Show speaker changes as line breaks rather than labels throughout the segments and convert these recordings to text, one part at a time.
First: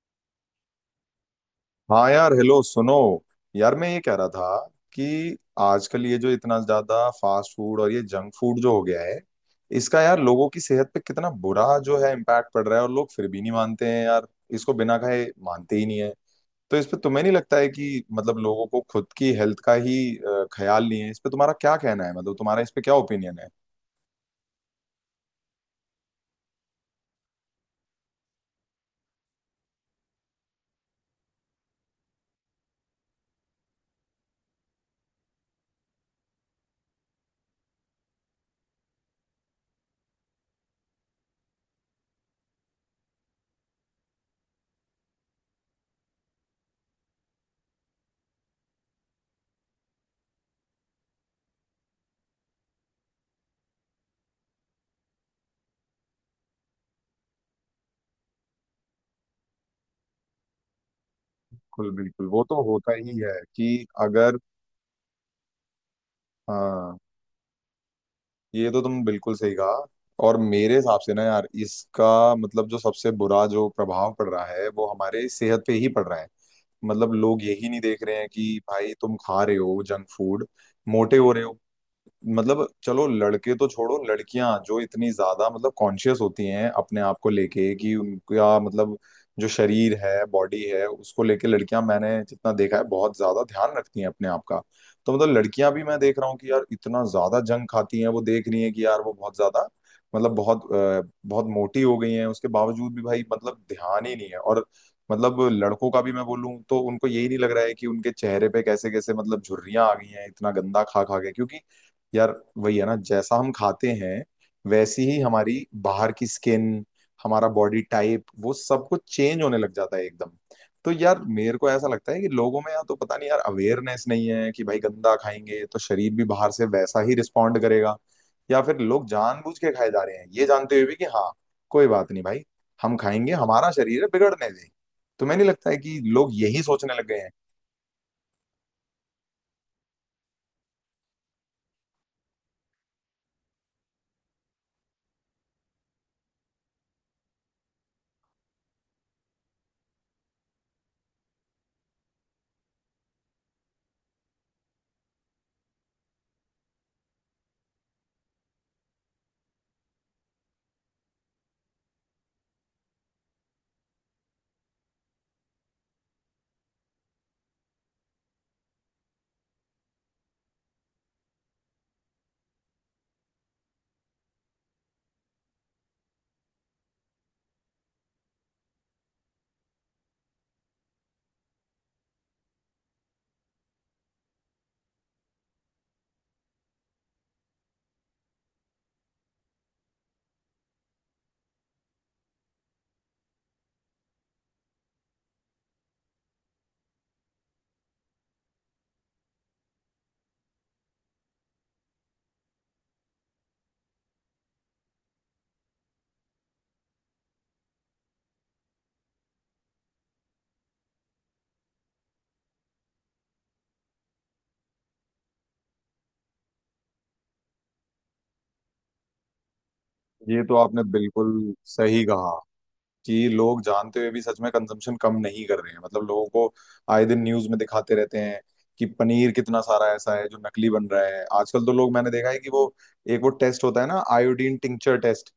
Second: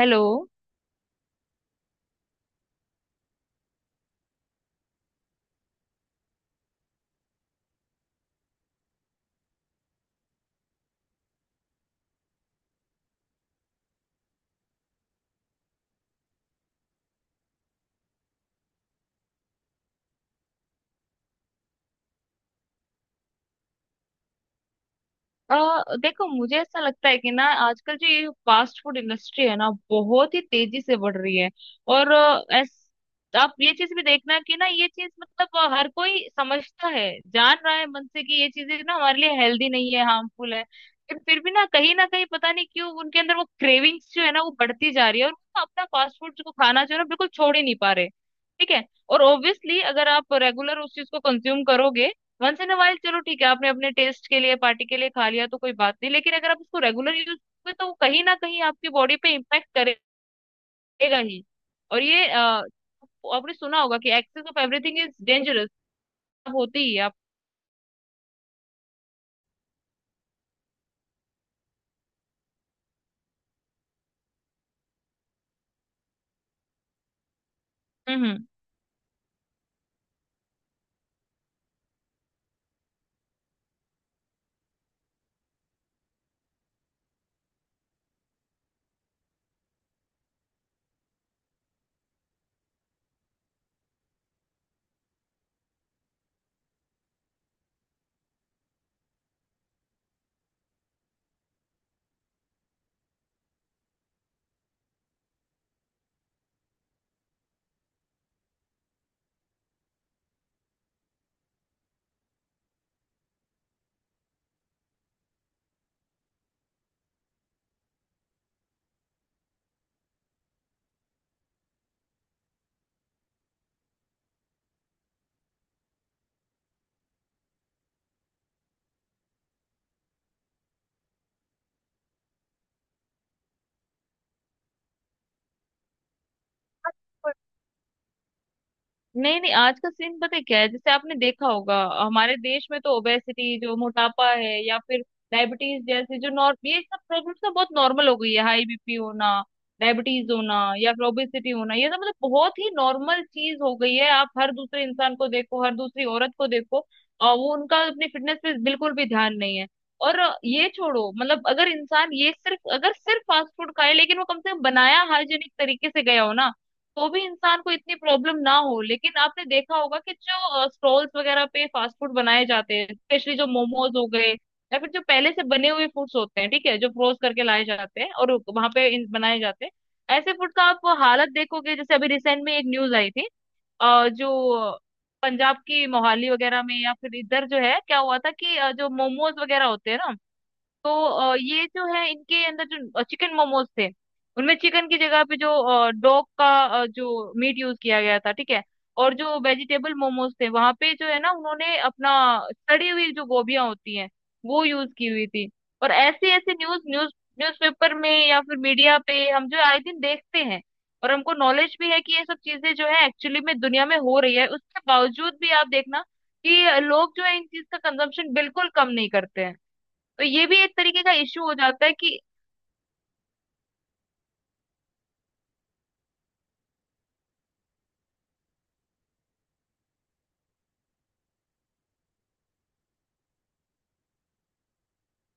Hello.
हाँ यार hello सुनो। यार मैं ये कह रहा था कि आजकल ये जो इतना ज्यादा फास्ट फूड और ये जंक फूड जो हो गया है इसका यार लोगों की सेहत पे कितना बुरा जो है इम्पैक्ट पड़ रहा है, और लोग फिर भी नहीं मानते हैं यार। इसको बिना खाए मानते ही नहीं है। तो इस पे तुम्हें नहीं लगता है कि मतलब लोगों को खुद की हेल्थ का ही ख्याल नहीं है? इस पे तुम्हारा क्या कहना है? मतलब तुम्हारा इस पे क्या ओपिनियन है?
अ देखो मुझे ऐसा लगता है कि ना आजकल जो ये फास्ट फूड इंडस्ट्री है ना बहुत ही तेजी से बढ़ रही है। और आप ये चीज भी देखना कि ना ये चीज मतलब हर कोई समझता है, जान रहा है मन से कि ये चीजें ना हमारे लिए हेल्दी नहीं है, हार्मफुल है, लेकिन फिर भी ना कहीं पता नहीं क्यों उनके अंदर वो क्रेविंग्स जो है ना वो बढ़ती जा रही है, और वो ना अपना फास्ट फूड को खाना जो है ना बिल्कुल छोड़ ही नहीं पा रहे। ठीक है, और ऑब्वियसली अगर आप रेगुलर उस चीज को कंज्यूम करोगे, वंस इन अ वाइल चलो ठीक है आपने अपने टेस्ट के लिए पार्टी के लिए खा लिया तो कोई बात नहीं, लेकिन अगर आप इसको रेगुलर यूज करोगे तो वो कहीं ना कहीं आपकी बॉडी पे इम्पैक्ट करेगा ही।
बिल्कुल
और
बिल्कुल, वो तो होता ही है
आपने
कि
सुना होगा कि
अगर।
Excess of everything is dangerous होती ही
हाँ।
है आप।
ये तो तुम बिल्कुल सही कहा। और मेरे हिसाब से ना यार इसका मतलब जो सबसे बुरा जो प्रभाव पड़ रहा है वो हमारे सेहत पे ही पड़ रहा है। मतलब लोग यही नहीं देख रहे
हम्म
हैं
हम्म
कि भाई तुम खा रहे हो जंक फूड, मोटे हो रहे हो। मतलब चलो लड़के तो छोड़ो, लड़कियां जो इतनी ज्यादा मतलब कॉन्शियस होती हैं अपने आप को लेके कि उनका मतलब जो शरीर है, बॉडी है, उसको लेके लड़कियां मैंने जितना देखा है बहुत ज्यादा ध्यान रखती हैं अपने आप का। तो मतलब लड़कियां भी मैं देख रहा हूँ कि यार इतना ज्यादा जंक खाती हैं, वो देख रही हैं कि यार वो बहुत ज्यादा मतलब बहुत बहुत मोटी हो गई हैं, उसके बावजूद भी भाई मतलब ध्यान ही नहीं है। और मतलब लड़कों का भी मैं बोलूं तो उनको यही नहीं लग रहा है कि उनके चेहरे पे कैसे कैसे मतलब झुर्रियां आ गई हैं इतना गंदा खा खा के, क्योंकि यार वही है ना जैसा हम खाते हैं वैसी ही हमारी बाहर की स्किन, हमारा बॉडी टाइप, वो सब कुछ चेंज होने लग जाता है एकदम। तो यार मेरे को ऐसा लगता है कि लोगों में या तो पता नहीं यार अवेयरनेस नहीं है कि भाई गंदा खाएंगे तो शरीर भी बाहर से वैसा ही रिस्पॉन्ड करेगा, या फिर लोग जानबूझ के खाए जा रहे हैं ये जानते हुए भी कि हाँ, कोई बात नहीं भाई, हम खाएंगे, हमारा शरीर है, बिगड़ने दें। तुम्हें नहीं लगता है कि लोग यही सोचने लग गए हैं?
नहीं नहीं, आज का सीन पता है क्या है? जैसे आपने देखा होगा हमारे देश में तो ओबेसिटी जो मोटापा है, या फिर डायबिटीज जैसे जो नॉर्म, ये सब प्रॉब्लम्स ना बहुत नॉर्मल हो गई है। हाई बीपी होना, डायबिटीज होना या फिर ओबेसिटी होना, ये सब मतलब बहुत ही नॉर्मल चीज हो गई है। आप हर दूसरे इंसान को देखो, हर दूसरी औरत को देखो, और वो उनका अपनी फिटनेस पे बिल्कुल भी ध्यान नहीं है। और ये छोड़ो, मतलब अगर इंसान ये सिर्फ, अगर सिर्फ फास्ट फूड खाए लेकिन वो कम से कम बनाया हाइजेनिक तरीके से गया हो ना, तो भी इंसान को इतनी प्रॉब्लम ना हो। लेकिन आपने देखा होगा कि जो स्टॉल्स वगैरह पे फास्ट फूड बनाए जाते हैं, स्पेशली जो मोमोज हो गए, या फिर जो पहले से बने हुए फूड्स होते हैं, ठीक है, जो फ्रोज करके लाए जाते हैं और वहां पे बनाए जाते हैं, ऐसे फूड का आप हालत देखोगे। जैसे अभी रिसेंट में एक न्यूज आई थी, जो पंजाब की मोहाली वगैरह में या फिर इधर जो है, क्या हुआ था कि जो मोमोज वगैरह होते हैं ना, तो ये जो है इनके अंदर जो चिकन मोमोज थे, उनमें चिकन की जगह पे जो डॉग का जो मीट यूज किया गया था, ठीक है। और जो वेजिटेबल मोमोज थे वहां पे जो है ना उन्होंने अपना सड़ी हुई जो गोभियां होती हैं वो यूज की हुई थी। और ऐसे ऐसे न्यूज न्यूज न्यूज़पेपर में या फिर मीडिया पे हम जो आए दिन देखते हैं, और हमको नॉलेज भी है कि ये सब चीजें जो है एक्चुअली में दुनिया में हो रही है, उसके बावजूद भी आप देखना कि लोग जो है इन चीज का कंजम्पशन बिल्कुल कम नहीं करते हैं। तो
ये
ये
तो
भी एक
आपने
तरीके का इश्यू
बिल्कुल
हो जाता है
सही
कि,
कहा कि लोग जानते हुए भी सच में कंजम्पशन कम नहीं कर रहे हैं, मतलब लोगों को आए दिन न्यूज में दिखाते रहते हैं कि पनीर कितना सारा ऐसा है जो नकली बन रहा है आजकल। तो लोग मैंने देखा है कि वो एक वो टेस्ट होता है ना, आयोडीन टिंचर टेस्ट,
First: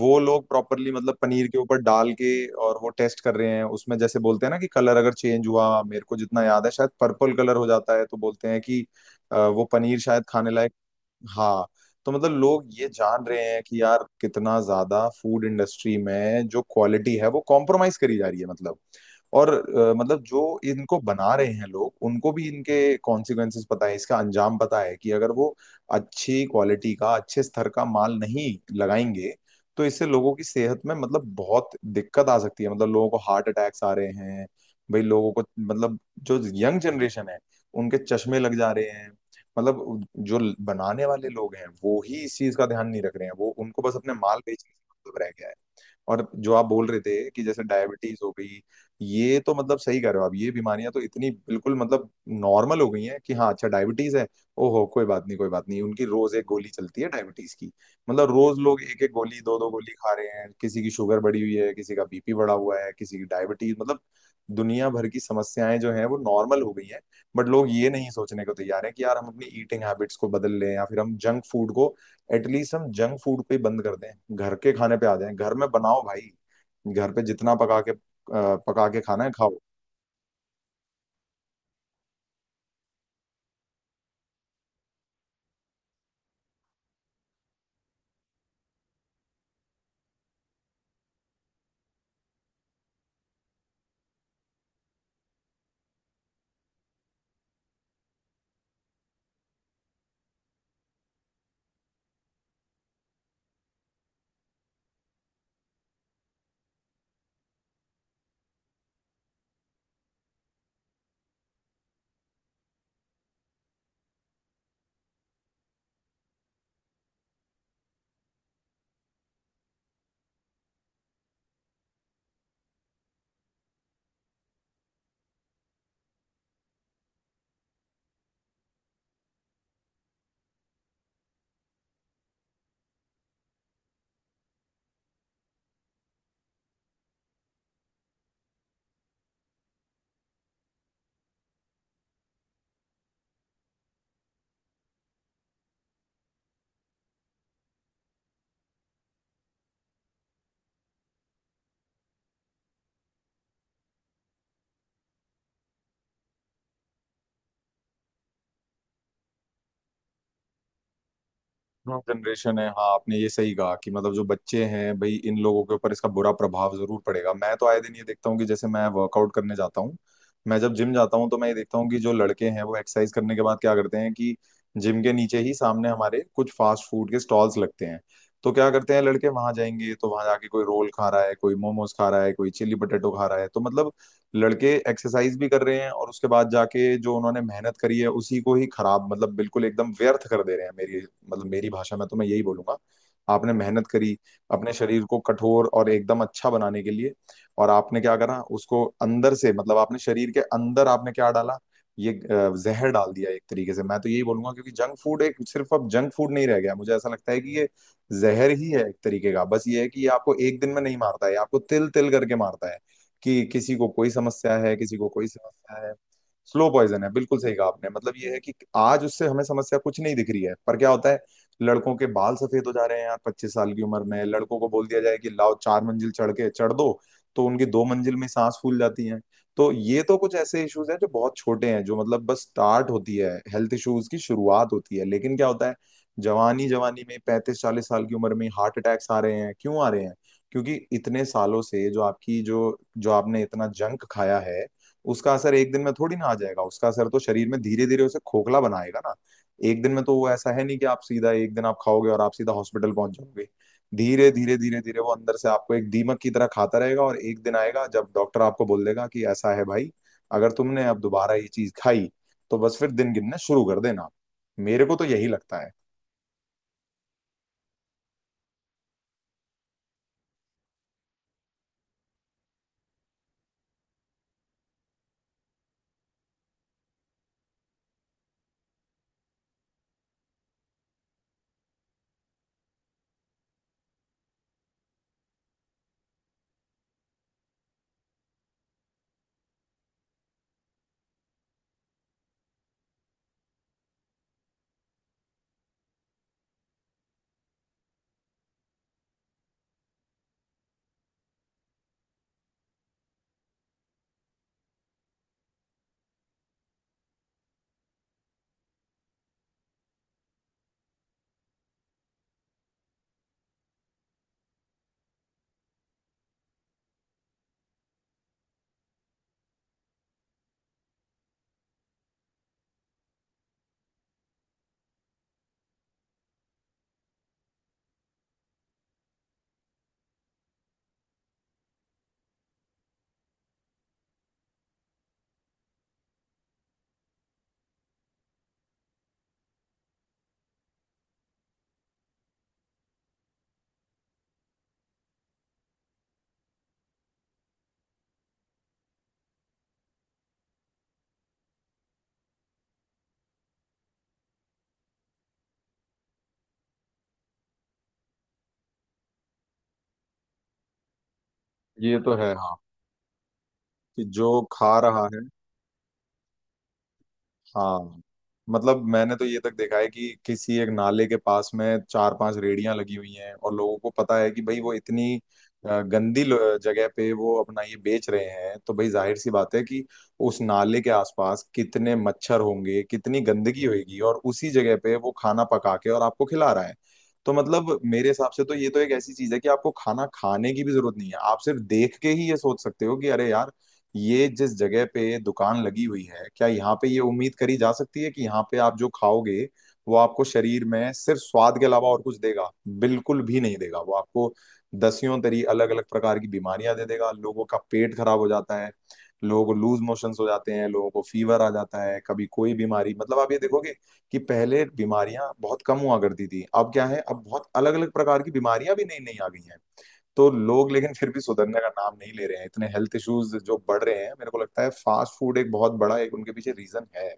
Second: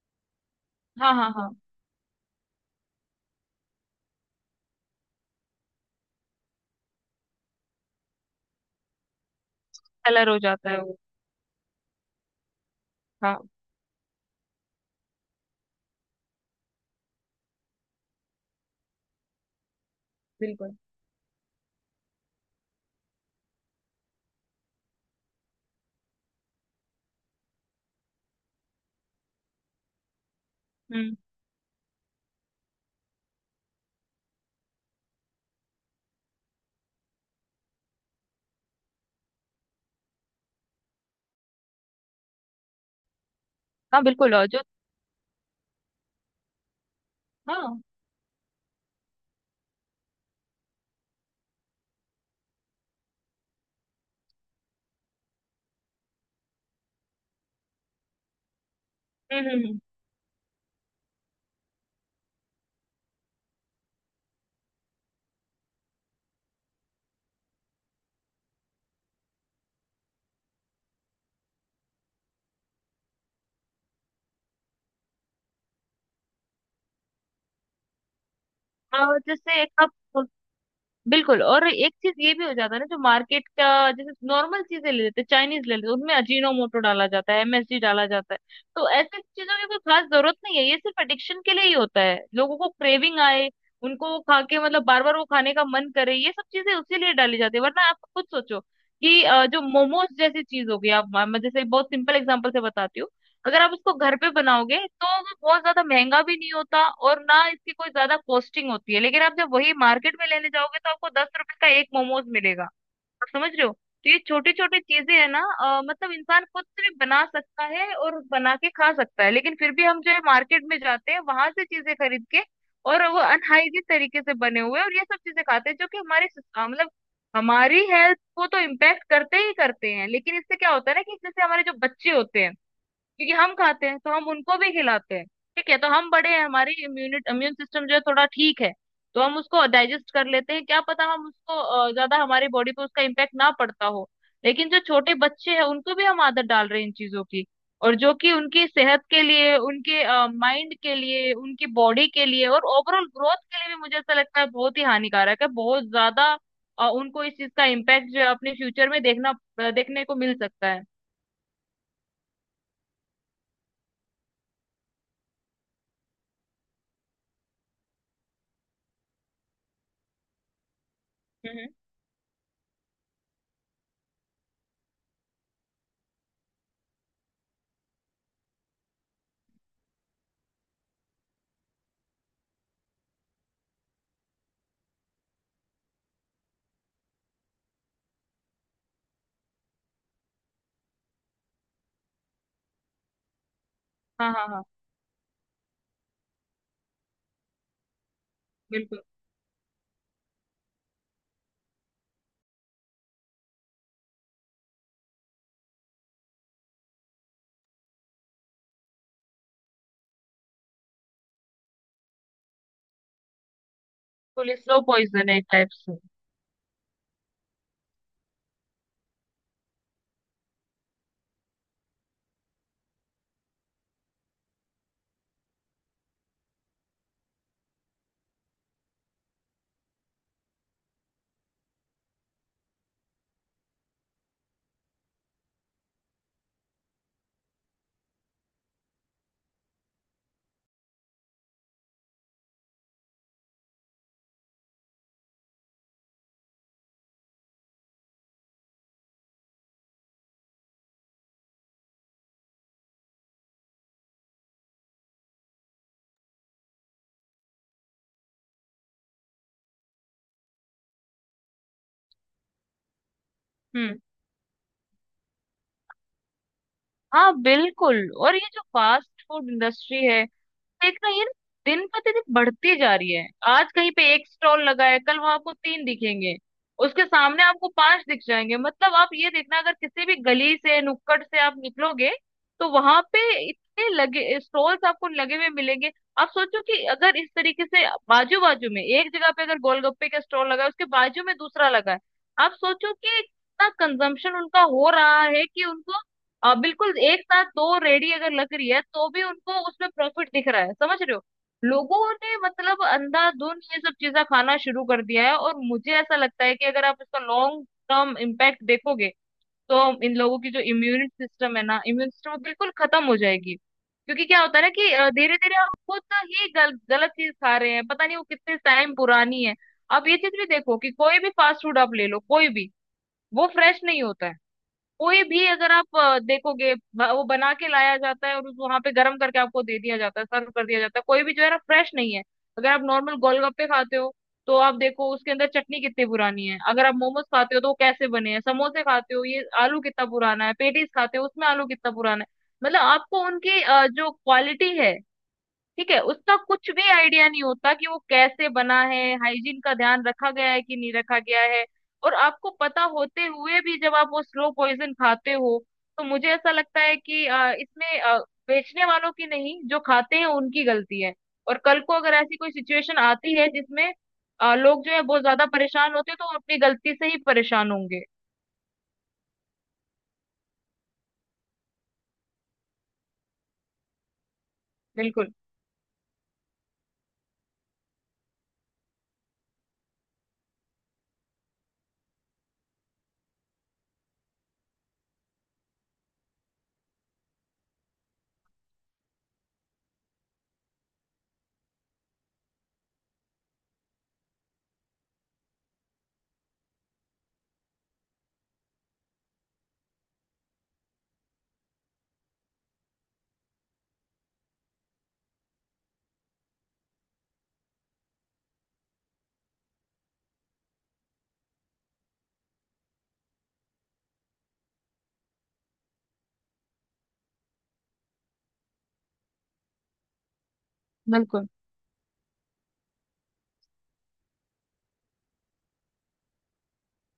वो लोग प्रॉपरली
हाँ
मतलब
हाँ
पनीर
हाँ,
के ऊपर डाल के और वो टेस्ट कर रहे हैं, उसमें जैसे बोलते हैं ना कि कलर अगर चेंज हुआ, मेरे को जितना याद है शायद पर्पल कलर हो जाता है, तो बोलते हैं कि वो पनीर शायद
कलर हो
खाने
जाता
लायक।
है वो।
हाँ। तो मतलब लोग ये जान
हाँ,
रहे हैं कि यार कितना ज्यादा फूड इंडस्ट्री में जो क्वालिटी है वो कॉम्प्रोमाइज करी जा रही है मतलब। और मतलब जो
बिल्कुल।
इनको बना रहे हैं लोग उनको भी इनके कॉन्सिक्वेंसेस पता है, इसका अंजाम पता है कि अगर वो अच्छी क्वालिटी का, अच्छे स्तर का माल नहीं लगाएंगे तो इससे लोगों की सेहत में
हम्म।
मतलब बहुत दिक्कत आ सकती है। मतलब लोगों को हार्ट अटैक्स आ रहे हैं, भाई लोगों को मतलब जो यंग जनरेशन है, उनके चश्मे लग जा रहे हैं। मतलब जो बनाने वाले लोग हैं वो ही इस चीज का ध्यान नहीं रख रहे हैं, वो उनको बस
हाँ
अपने
बिल्कुल,
माल
और जो,
बेचने से मतलब रह गया है। और जो आप बोल रहे थे कि जैसे
हाँ।
डायबिटीज हो गई, ये तो मतलब सही कह रहे हो आप, ये बीमारियां तो इतनी बिल्कुल मतलब नॉर्मल हो गई हैं कि हाँ अच्छा डायबिटीज है, ओहो कोई बात नहीं, कोई बात नहीं, उनकी रोज एक गोली चलती है डायबिटीज की। मतलब रोज लोग एक एक गोली,
हम्म
दो
हम्म
दो
हम्म।
गोली खा रहे हैं, किसी की शुगर बढ़ी हुई है, किसी का बीपी बढ़ा हुआ है, किसी की डायबिटीज मतलब दुनिया भर की समस्याएं जो हैं वो नॉर्मल हो गई हैं। बट लोग ये नहीं सोचने को तैयार हैं कि यार हम अपनी ईटिंग हैबिट्स को बदल लें, या फिर हम जंक फूड को, एटलीस्ट हम जंक फूड पे बंद कर दें, घर के खाने पे आ जाएं, घर में बनाओ भाई, घर पे जितना पका के पका के
और
खाना है खाओ।
जैसे कप, बिल्कुल, और एक चीज ये भी हो जाता है ना, जो मार्केट का, जैसे नॉर्मल चीजें ले लेते हैं, चाइनीज ले लेते हैं, उनमें अजीनोमोटो डाला जाता है, एमएसजी डाला जाता है। तो ऐसे चीजों की कोई खास जरूरत नहीं है, ये सिर्फ एडिक्शन के लिए ही होता है, लोगों को क्रेविंग आए, उनको वो खा के मतलब बार बार वो खाने का मन करे, ये सब चीजें उसी लिए डाली जाती है। वरना आप खुद सोचो कि जो मोमोज जैसी चीज हो गई, आप, मैं जैसे बहुत सिंपल एग्जांपल से बताती हूँ, अगर आप उसको घर पे बनाओगे तो वो बहुत ज्यादा महंगा भी नहीं होता और ना इसकी कोई ज्यादा कॉस्टिंग होती है, लेकिन आप जब वही मार्केट में लेने जाओगे तो आपको 10 रुपए का एक मोमोज मिलेगा, आप समझ रहे हो। तो ये छोटी छोटी चीजें है ना, मतलब इंसान खुद से भी बना सकता है और बना के खा सकता है, लेकिन फिर भी हम जो है मार्केट में जाते हैं, वहां से चीजें खरीद के, और वो अनहाइजीन तरीके से बने हुए, और ये सब चीजें खाते हैं, जो कि हमारे अ, मतलब हमारी हेल्थ को तो इम्पेक्ट करते ही करते हैं, लेकिन इससे क्या होता है ना कि जैसे हमारे जो बच्चे होते हैं, क्योंकि हम खाते हैं तो हम उनको भी खिलाते हैं। ठीक है, तो हम बड़े हैं, हमारी इम्यून सिस्टम जो है थोड़ा ठीक है, तो हम उसको डाइजेस्ट कर लेते हैं, क्या पता हम उसको ज्यादा हमारी बॉडी पे उसका इम्पैक्ट ना पड़ता हो। लेकिन जो छोटे बच्चे हैं उनको भी हम आदत डाल रहे हैं इन चीजों की, और जो कि उनकी सेहत के लिए, उनके माइंड के लिए, उनकी बॉडी के लिए और ओवरऑल ग्रोथ के लिए भी मुझे ऐसा लगता है बहुत ही हानिकारक है, बहुत ज्यादा। उनको इस चीज का इम्पैक्ट जो है अपने फ्यूचर में देखना, देखने को मिल सकता है।
हाँ जनरेशन है, हाँ आपने ये सही कहा कि मतलब जो बच्चे हैं भाई, इन लोगों के ऊपर इसका बुरा प्रभाव जरूर पड़ेगा। मैं तो आए दिन ये देखता हूँ कि जैसे मैं वर्कआउट करने जाता हूँ, मैं जब जिम जाता हूँ तो मैं ये
हम्म।
देखता हूँ कि जो लड़के हैं वो एक्सरसाइज करने के बाद क्या करते हैं कि जिम के नीचे ही सामने हमारे कुछ फास्ट फूड के स्टॉल्स लगते हैं, तो क्या करते हैं लड़के, वहां जाएंगे तो वहां जाके कोई रोल खा रहा है, कोई मोमोज खा रहा है, कोई चिली पटेटो खा रहा है। तो मतलब लड़के एक्सरसाइज भी कर रहे हैं और उसके बाद जाके जो उन्होंने मेहनत करी है उसी को ही खराब, मतलब बिल्कुल एकदम व्यर्थ कर दे रहे हैं, मेरी मतलब मेरी भाषा में तो मैं यही बोलूंगा। आपने मेहनत करी
हाँ हाँ हाँ,
अपने शरीर को कठोर और एकदम अच्छा बनाने के लिए, और आपने क्या करा, उसको
बिल्कुल।
अंदर से मतलब आपने शरीर के अंदर आपने क्या डाला, ये जहर डाल दिया एक तरीके से, मैं तो यही बोलूंगा, क्योंकि जंक फूड एक सिर्फ अब जंक फूड नहीं रह गया, मुझे ऐसा लगता है कि ये जहर ही है एक तरीके का। बस ये है कि ये आपको एक दिन में नहीं मारता है, ये आपको तिल तिल करके मारता है, कि किसी को कोई
बिल्कुल
समस्या है,
स्लो
किसी को कोई
पॉइजन है एक टाइप
समस्या है।
से।
स्लो पॉइजन है, बिल्कुल सही कहा आपने, मतलब ये है कि आज उससे हमें समस्या कुछ नहीं दिख रही है पर क्या होता है, लड़कों के बाल सफेद हो जा रहे हैं यार 25 साल की उम्र में, लड़कों को बोल दिया जाए कि लाओ 4 मंजिल चढ़ के चढ़ दो तो उनकी 2 मंजिल में सांस फूल जाती है। तो ये तो कुछ ऐसे इश्यूज हैं जो बहुत छोटे हैं, जो मतलब बस स्टार्ट होती है, हेल्थ इश्यूज की शुरुआत होती है, लेकिन क्या होता है, जवानी जवानी में 35-40 साल की उम्र में हार्ट अटैक्स आ रहे हैं, क्यों आ रहे हैं? क्योंकि इतने सालों से जो आपकी जो जो आपने इतना जंक खाया है, उसका असर एक दिन में थोड़ी ना आ जाएगा, उसका असर तो शरीर में धीरे धीरे उसे खोखला बनाएगा ना। एक दिन में तो वो ऐसा है नहीं कि आप सीधा एक दिन आप खाओगे और आप सीधा हॉस्पिटल पहुंच जाओगे, धीरे धीरे धीरे धीरे वो अंदर से आपको एक दीमक की तरह खाता रहेगा, और एक दिन आएगा जब डॉक्टर आपको बोल देगा कि ऐसा है भाई, अगर तुमने अब दोबारा ये चीज खाई तो बस फिर दिन गिनना शुरू कर
हम्म।
देना। मेरे को तो यही लगता है।
हाँ बिल्कुल, और ये जो फास्ट फूड इंडस्ट्री है, देखना ये ना दिन प्रतिदिन बढ़ती जा रही है। आज कहीं पे एक स्टॉल लगा है, कल वहां आपको तीन दिखेंगे, उसके सामने आपको पांच दिख जाएंगे। मतलब आप ये देखना, अगर किसी भी गली से, नुक्कड़ से आप निकलोगे तो वहां पे इतने लगे स्टॉल्स आपको लगे हुए मिलेंगे। आप सोचो कि अगर इस तरीके से बाजू बाजू में एक जगह पे अगर गोलगप्पे का स्टॉल लगा है, उसके बाजू में दूसरा लगा है, आप सोचो कि इतना कंजम्पशन उनका हो रहा है कि उनको बिल्कुल एक साथ दो रेडी अगर लग रही है तो भी उनको उसमें प्रॉफिट दिख रहा है, समझ रहे हो। लोगों ने मतलब अंधाधुंध ये सब चीजें खाना शुरू कर दिया है, और मुझे ऐसा लगता है कि अगर आप इसका लॉन्ग टर्म इम्पैक्ट देखोगे तो इन लोगों की जो इम्यून सिस्टम है ना, इम्यून सिस्टम बिल्कुल खत्म हो जाएगी। क्योंकि क्या होता है ना कि धीरे धीरे हम खुद ही गलत चीज खा रहे हैं, पता नहीं वो कितने टाइम पुरानी है। आप ये चीज भी देखो कि कोई भी फास्ट फूड आप ले लो, कोई भी वो फ्रेश नहीं होता है। कोई भी अगर आप देखोगे, वो बना के लाया जाता है और वहां पे गर्म करके आपको दे दिया जाता है, सर्व कर दिया जाता है, कोई भी जो है ना फ्रेश नहीं है। अगर आप नॉर्मल गोलगप्पे खाते हो तो आप देखो उसके अंदर चटनी कितनी पुरानी है, अगर आप मोमोज खाते हो तो वो कैसे बने हैं, समोसे खाते हो ये आलू कितना पुराना है, पेटीज खाते हो उसमें आलू कितना पुराना है। मतलब आपको उनकी जो क्वालिटी है, ठीक है, उसका कुछ भी आइडिया नहीं होता कि वो कैसे बना है, हाइजीन का ध्यान रखा गया है कि नहीं रखा गया है। और आपको पता होते हुए भी जब आप वो स्लो पॉइजन खाते हो, तो मुझे ऐसा लगता है कि इसमें बेचने वालों की नहीं, जो खाते हैं उनकी गलती है। और कल को
ये तो
अगर
है
ऐसी कोई
हाँ,
सिचुएशन आती है जिसमें
कि जो खा
लोग जो है
रहा है।
बहुत ज्यादा परेशान होते हैं, तो वो अपनी गलती से ही परेशान होंगे।
हाँ, मतलब मैंने तो ये तक देखा है कि किसी एक नाले के पास में 4-5 रेड़ियां लगी हुई हैं, और लोगों को पता है कि भाई वो इतनी
बिल्कुल
गंदी जगह पे वो अपना ये बेच रहे हैं, तो भाई जाहिर सी बात है कि उस नाले के आसपास कितने मच्छर होंगे, कितनी गंदगी होगी, और उसी जगह पे वो खाना पका के और आपको खिला रहा है। तो मतलब मेरे हिसाब से तो ये तो एक ऐसी चीज है कि आपको खाना खाने की भी जरूरत नहीं है, आप सिर्फ देख के ही ये सोच सकते हो कि अरे यार ये जिस जगह पे दुकान लगी हुई है, क्या यहाँ पे ये उम्मीद करी जा सकती है कि यहाँ पे आप जो खाओगे वो आपको शरीर में सिर्फ स्वाद के अलावा और कुछ देगा? बिल्कुल भी नहीं देगा वो आपको। दसियों तरी अलग अलग प्रकार की बीमारियां दे देगा, लोगों का पेट खराब हो जाता है, लोगों को लूज मोशंस हो जाते हैं, लोगों को फीवर आ जाता है, कभी कोई बीमारी मतलब। आप ये देखोगे कि पहले बीमारियां बहुत कम हुआ करती थी, अब क्या है, अब बहुत अलग अलग प्रकार की बीमारियां भी नई नई आ गई हैं। तो लोग लेकिन फिर भी
बिल्कुल
सुधरने का नाम नहीं ले रहे हैं, इतने हेल्थ इश्यूज जो बढ़ रहे हैं, मेरे को लगता है फास्ट फूड एक बहुत बड़ा एक उनके पीछे रीजन है।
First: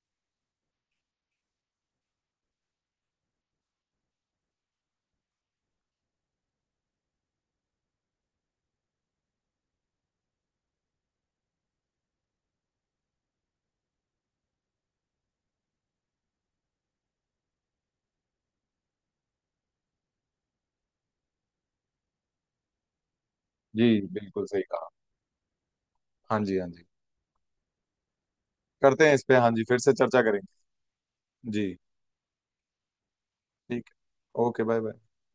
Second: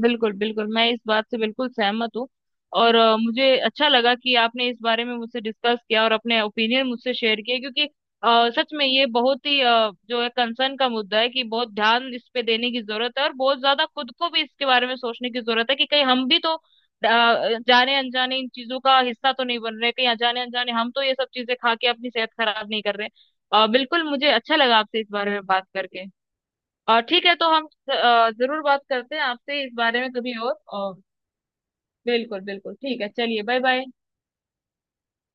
बिल्कुल बिल्कुल मैं इस बात से बिल्कुल सहमत हूँ। और मुझे अच्छा लगा कि आपने इस बारे में मुझसे डिस्कस किया और अपने ओपिनियन मुझसे शेयर किए, क्योंकि सच में ये बहुत ही जो है कंसर्न का मुद्दा है कि बहुत ध्यान इस पे देने की जरूरत है, और बहुत ज्यादा खुद को भी इसके बारे में सोचने की जरूरत है कि कहीं हम भी तो जाने अनजाने इन चीजों का हिस्सा तो नहीं बन रहे, कहीं अनजाने अनजाने हम तो ये सब चीजें खा के अपनी सेहत खराब नहीं कर रहे।
जी,
बिल्कुल, मुझे
बिल्कुल
अच्छा
सही
लगा
कहा।
आपसे इस बारे में बात करके।
हाँ जी, हाँ जी।
और ठीक है, तो हम जरूर बात
करते हैं
करते हैं
इस पे, हाँ
आपसे
जी
इस
फिर से
बारे में
चर्चा
कभी
करेंगे।
और। और
जी।
बिल्कुल बिल्कुल, ठीक है, चलिए बाय बाय।
ठीक है, ओके बाय बाय।